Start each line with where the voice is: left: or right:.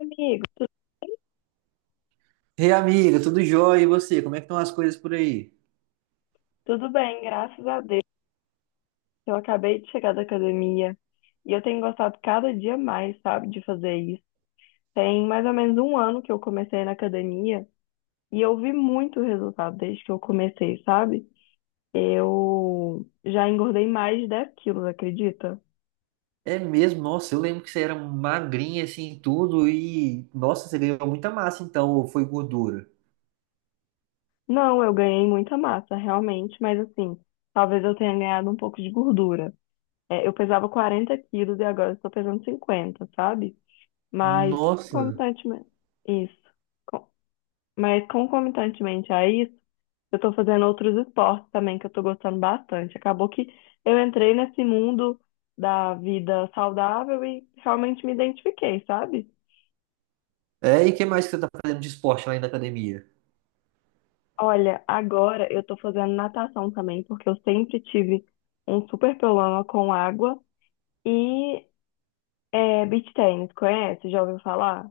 left: Amigo,
right: Ei, amiga, tudo jóia? E você? Como é que estão as coisas por aí?
left: tudo bem, graças a Deus. Eu acabei de chegar da academia e eu tenho gostado cada dia mais, sabe, de fazer isso. Tem mais ou menos um ano que eu comecei na academia e eu vi muito resultado desde que eu comecei, sabe? Eu já engordei mais de 10 quilos, acredita?
right: É mesmo? Nossa, eu lembro que você era magrinha assim, tudo e nossa, você ganhou muita massa então, ou foi gordura?
left: Não, eu ganhei muita massa, realmente, mas assim, talvez eu tenha ganhado um pouco de gordura. É, eu pesava 40 quilos e agora eu estou pesando 50, sabe? Mas
right: Nossa.
left: constantemente. Isso. Mas concomitantemente a isso, eu tô fazendo outros esportes também que eu tô gostando bastante. Acabou que eu entrei nesse mundo da vida saudável e realmente me identifiquei, sabe?
right: É, e o que mais que você tá fazendo de esporte lá na academia?
left: Olha, agora eu tô fazendo natação também, porque eu sempre tive um super problema com água. E beach tennis, conhece? Já ouviu falar?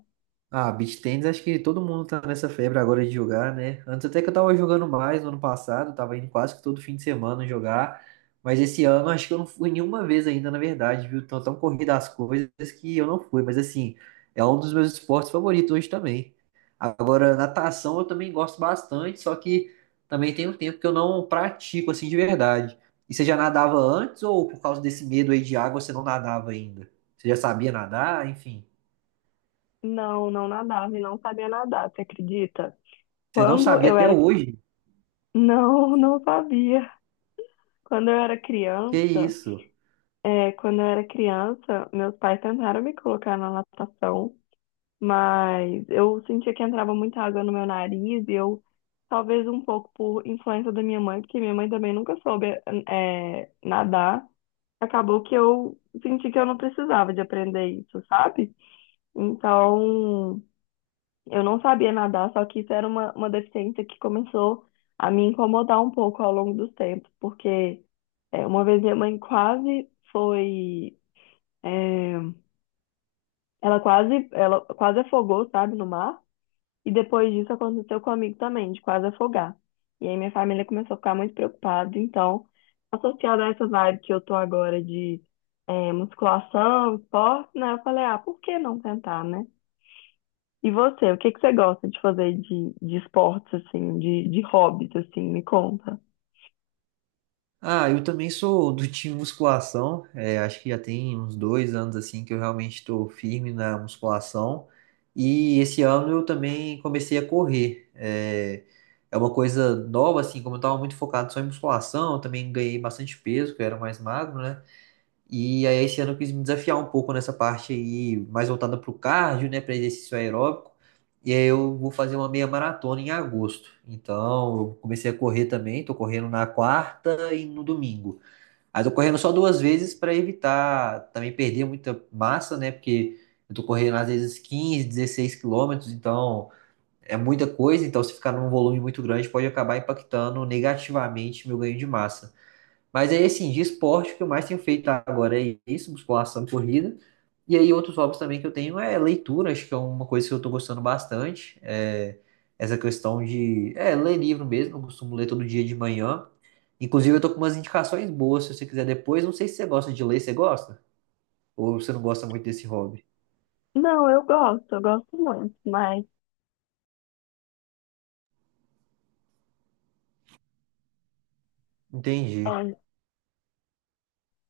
right: Ah, beach tennis, acho que todo mundo tá nessa febre agora de jogar, né? Antes até que eu tava jogando mais no ano passado, tava indo quase que todo fim de semana jogar, mas esse ano acho que eu não fui nenhuma vez ainda, na verdade, viu? Tão tão corrida as coisas que eu não fui, mas assim, é um dos meus esportes favoritos hoje também. Agora, natação eu também gosto bastante, só que também tem um tempo que eu não pratico assim de verdade. E você já nadava antes ou por causa desse medo aí de água você não nadava ainda? Você já sabia nadar, enfim.
left: Não, não nadava e não sabia nadar, você acredita?
right: Você não
left: Quando
right: sabia
left: eu
right: até
left: era.
right: hoje?
left: Não, não sabia. Quando eu era
right: Que
left: criança.
right: isso?
left: Quando eu era criança, meus pais tentaram me colocar na natação, mas eu sentia que entrava muita água no meu nariz e eu, talvez um pouco por influência da minha mãe, porque minha mãe também nunca soube, nadar, acabou que eu senti que eu não precisava de aprender isso, sabe? Então, eu não sabia nadar, só que isso era uma deficiência que começou a me incomodar um pouco ao longo dos tempos, porque uma vez minha mãe quase foi. É, ela quase afogou, sabe, no mar. E depois disso aconteceu com um amigo também, de quase afogar. E aí minha família começou a ficar muito preocupada. Então, associado a essa vibe que eu tô agora de musculação, esporte, né? Eu falei, ah, por que não tentar, né? E você, o que que você gosta de fazer de esportes, assim, de hobbies, assim, me conta?
right: Ah, eu também sou do time musculação. É, acho que já tem uns 2 anos assim que eu realmente estou firme na musculação. E esse ano eu também comecei a correr. É, é uma coisa nova assim, como eu estava muito focado só em musculação, eu também ganhei bastante peso, que eu era mais magro, né? E aí esse ano eu quis me desafiar um pouco nessa parte aí, mais voltada para o cardio, né, para exercício aeróbico. E aí eu vou fazer uma meia maratona em agosto. Então, eu comecei a correr também, tô correndo na quarta e no domingo. Aí tô correndo só duas vezes para evitar também perder muita massa, né? Porque eu tô correndo às vezes 15, 16 quilômetros, então é muita coisa, então se ficar num volume muito grande pode acabar impactando negativamente meu ganho de massa. Mas aí, assim, de esporte, o que eu mais tenho feito agora é isso, musculação, e corrida. E aí, outros hobbies também que eu tenho é leitura, acho que é uma coisa que eu tô gostando bastante. É essa questão de, ler livro mesmo, eu costumo ler todo dia de manhã. Inclusive, eu tô com umas indicações boas, se você quiser depois. Não sei se você gosta de ler, você gosta? Ou você não gosta muito desse hobby?
left: Não, eu gosto muito, mas
right: Entendi.
left: é,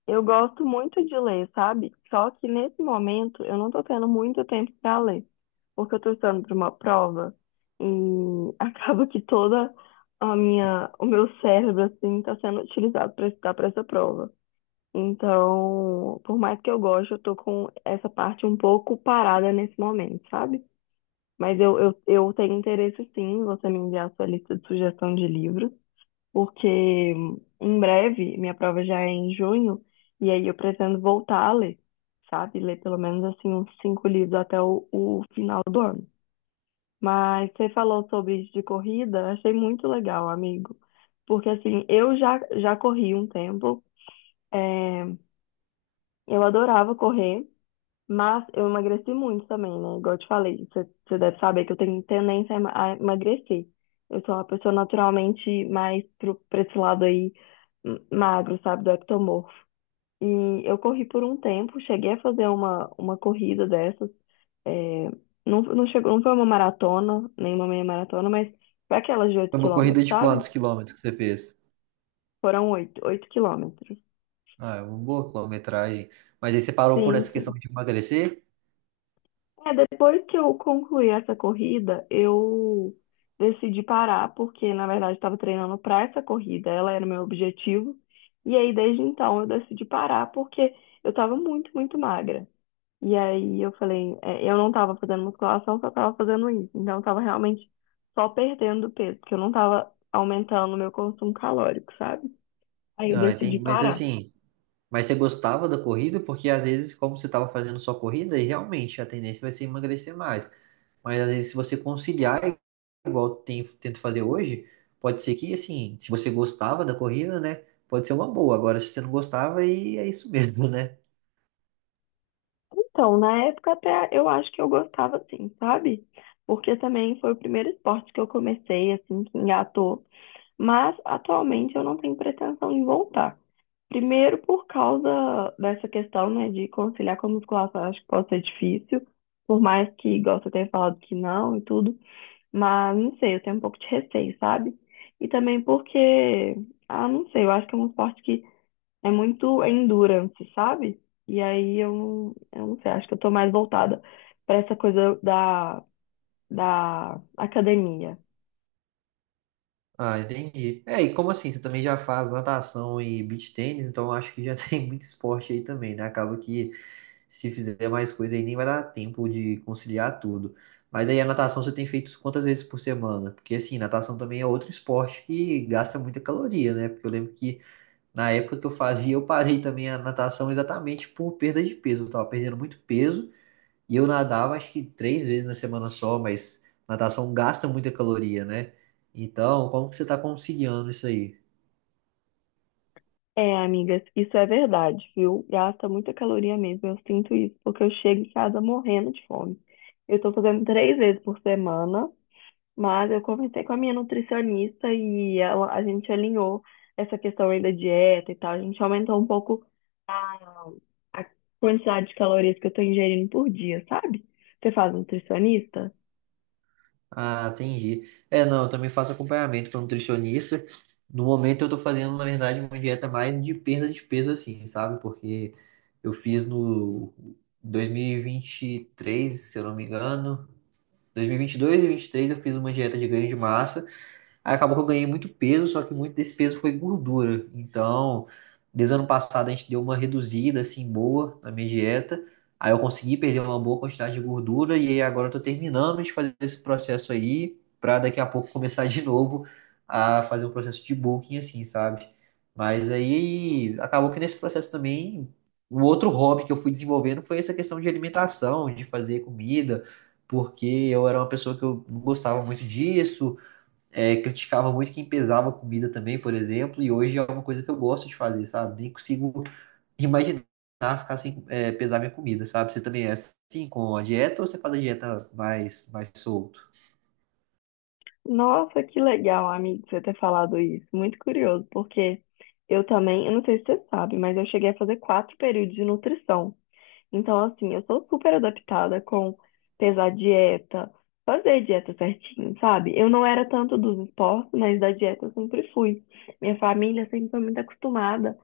left: eu gosto muito de ler, sabe? Só que nesse momento eu não tô tendo muito tempo para ler, porque eu tô estudando para uma prova e acaba que o meu cérebro assim tá sendo utilizado para estudar para essa prova. Então, por mais que eu goste, eu tô com essa parte um pouco parada nesse momento, sabe? Mas eu tenho interesse sim, em você me enviar a sua lista de sugestão de livros porque em breve minha prova já é em junho, e aí eu pretendo voltar a ler, sabe? Ler pelo menos assim uns cinco livros até o final do ano. Mas você falou sobre isso de corrida, achei muito legal, amigo. Porque assim, eu já corri um tempo, é, eu adorava correr. Mas eu emagreci muito também, né? Igual eu te falei, você deve saber que eu tenho tendência a a emagrecer. Eu sou uma pessoa naturalmente mais pra esse lado aí, magro, sabe, do ectomorfo. E eu corri por um tempo, cheguei a fazer uma corrida dessas. é, não, não chegou, não foi uma maratona, nem uma meia maratona, mas foi aquelas de 8
right: Foi uma
left: quilômetros,
right: corrida de
left: sabe?
right: quantos quilômetros que você fez?
left: Foram oito quilômetros.
right: Ah, é uma boa quilometragem. Mas aí você parou por
left: Sim,
right: essa questão
left: sim.
right: de emagrecer?
left: Depois que eu concluí essa corrida, eu decidi parar, porque na verdade estava treinando para essa corrida, ela era o meu objetivo. E aí, desde então, eu decidi parar, porque eu estava muito, muito magra. E aí, eu falei, eu não estava fazendo musculação, só estava fazendo isso. Então, eu estava realmente só perdendo peso, porque eu não estava aumentando o meu consumo calórico, sabe? Aí, eu
right: Ah,
left: decidi
right: entendi. Mas
left: parar.
right: assim, mas você gostava da corrida? Porque às vezes, como você estava fazendo só corrida, aí realmente a tendência vai ser emagrecer mais. Mas às vezes, se você conciliar, igual eu tento fazer hoje, pode ser que, assim, se você gostava da corrida, né? Pode ser uma boa. Agora, se você não gostava, aí é isso mesmo, né?
left: Então, na época até eu acho que eu gostava assim, sabe? Porque também foi o primeiro esporte que eu comecei, assim, que engatou. Mas atualmente eu não tenho pretensão em voltar. Primeiro por causa dessa questão, né, de conciliar com a musculação, eu acho que pode ser difícil. Por mais que, igual você tenha falado que não e tudo. Mas, não sei, eu tenho um pouco de receio, sabe? E também porque, ah, não sei, eu acho que é um esporte que é muito endurance, sabe? E aí eu, eu não sei, acho que eu tô mais voltada pra essa coisa da academia.
right: Ah, entendi. É, e como assim? Você também já faz natação e beach tênis, então eu acho que já tem muito esporte aí também, né? Acaba que se fizer mais coisa aí nem vai dar tempo de conciliar tudo. Mas aí a natação você tem feito quantas vezes por semana? Porque assim, natação também é outro esporte que gasta muita caloria, né? Porque eu lembro que na época que eu fazia, eu parei também a natação exatamente por perda de peso. Eu tava perdendo muito peso e eu nadava acho que três vezes na semana só, mas natação gasta muita caloria, né? Então, como que você tá conciliando isso aí?
left: É, amigas, isso é verdade, viu? Gasta muita caloria mesmo, eu sinto isso, porque eu chego em casa morrendo de fome. Eu tô fazendo três vezes por semana. Mas eu conversei com a minha nutricionista e ela, a gente alinhou essa questão aí da dieta e tal. A gente aumentou um pouco a, a quantidade de calorias que eu tô ingerindo por dia, sabe? Você faz nutricionista?
right: Ah, entendi. É, não, eu também faço acompanhamento com nutricionista. No momento eu tô fazendo, na verdade, uma dieta mais de perda de peso, assim, sabe? Porque eu fiz no 2023, se eu não me engano, 2022 e 2023 eu fiz uma dieta de ganho de massa. Aí acabou que eu ganhei muito peso, só que muito desse peso foi gordura. Então, desde o ano passado a gente deu uma reduzida assim boa na minha dieta. Aí eu consegui perder uma boa quantidade de gordura e aí agora eu tô terminando de fazer esse processo aí pra daqui a pouco começar de novo a fazer um processo de bulking assim, sabe? Mas aí acabou que nesse processo também o outro hobby que eu fui desenvolvendo foi essa questão de alimentação, de fazer comida, porque eu era uma pessoa que eu não gostava muito disso. É, criticava muito quem pesava comida também, por exemplo, e hoje é uma coisa que eu gosto de fazer, sabe? Nem consigo imaginar ficar sem pesar minha comida, sabe? Você também é assim com a dieta ou você faz a dieta mais solto?
left: Nossa, que legal, amigo, você ter falado isso. Muito curioso, porque eu também, eu não sei se você sabe, mas eu cheguei a fazer quatro períodos de nutrição. Então, assim, eu sou super adaptada com pesar dieta, fazer dieta certinho, sabe? Eu não era tanto dos esportes, mas da dieta eu sempre fui. Minha família sempre foi muito acostumada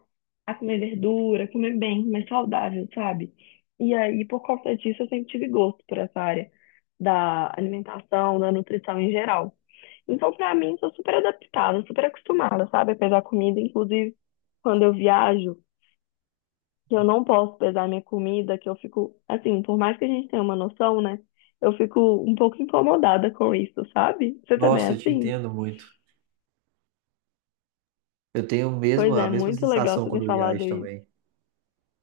left: a comer verdura, comer bem, mais saudável, sabe? E aí, por conta disso, eu sempre tive gosto por essa área da alimentação, da nutrição em geral. Então, pra mim, sou super adaptada, super acostumada, sabe? A pesar comida, inclusive, quando eu viajo que eu não posso pesar minha comida, que eu fico, assim, por mais que a gente tenha uma noção, né? Eu fico um pouco incomodada com isso, sabe? Você também é
right: Nossa, eu te
left: assim?
right: entendo muito. Eu tenho
left: Pois
right: mesmo a
left: é,
right: mesma
left: muito legal
right: sensação
left: você ter
right: quando eu
left: falado
right: viajo
left: isso.
right: também.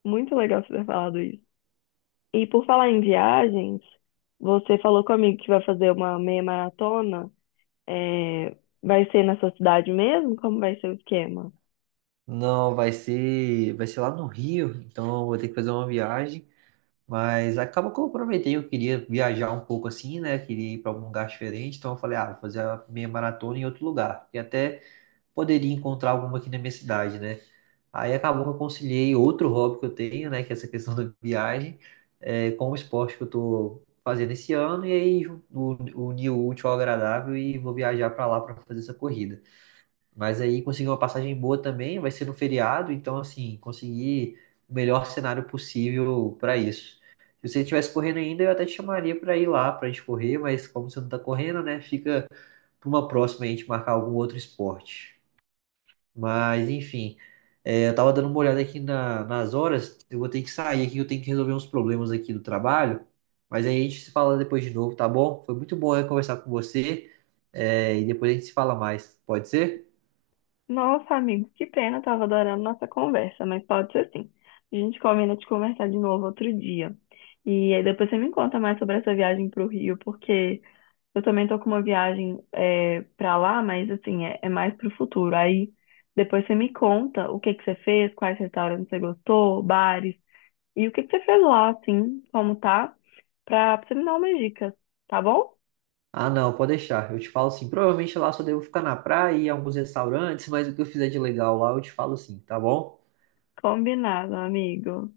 left: Muito legal você ter falado isso. E por falar em viagens, você falou comigo que vai fazer uma meia maratona. É, Vai ser na sua cidade mesmo? Como vai ser o esquema?
right: Não, vai ser lá no Rio, então eu vou ter que fazer uma viagem, mas acaba que eu aproveitei, eu queria viajar um pouco assim, né? Queria ir para algum lugar diferente, então eu falei, ah, vou fazer a minha maratona em outro lugar. E até poderia encontrar alguma aqui na minha cidade, né? Aí acabou que eu conciliei outro hobby que eu tenho, né, que é essa questão da viagem, com o esporte que eu tô fazendo esse ano, e aí uni o útil ao agradável e vou viajar para lá para fazer essa corrida. Mas aí consegui uma passagem boa também, vai ser no feriado, então assim, consegui o melhor cenário possível para isso. Se você estivesse correndo ainda, eu até te chamaria para ir lá para a gente correr, mas como você não tá correndo, né, fica para uma próxima a gente marcar algum outro esporte. Mas, enfim, é, eu tava dando uma olhada aqui nas horas. Eu vou ter que sair aqui, eu tenho que resolver uns problemas aqui do trabalho. Mas aí a gente se fala depois de novo, tá bom? Foi muito bom eu conversar com você. É, e depois a gente se fala mais. Pode ser?
left: Nossa, amigo, que pena, eu tava adorando nossa conversa, mas pode ser sim. A gente combina de conversar de novo outro dia. E aí depois você me conta mais sobre essa viagem pro Rio, porque eu também tô com uma viagem para lá, mas assim, é mais pro futuro. Aí depois você me conta o que que você fez, quais restaurantes você gostou, bares, e o que que você fez lá, assim, como tá, pra você me dar umas dicas, tá bom?
right: Ah, não, pode deixar. Eu te falo sim. Provavelmente lá só devo ficar na praia e em alguns restaurantes, mas o que eu fizer de legal lá eu te falo sim, tá bom?
left: Combinado, amigo.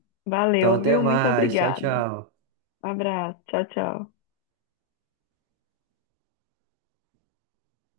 right: Então
left: Valeu,
right: até
left: viu? Muito
right: mais. Tchau,
left: obrigada.
right: tchau.
left: Abraço, tchau, tchau.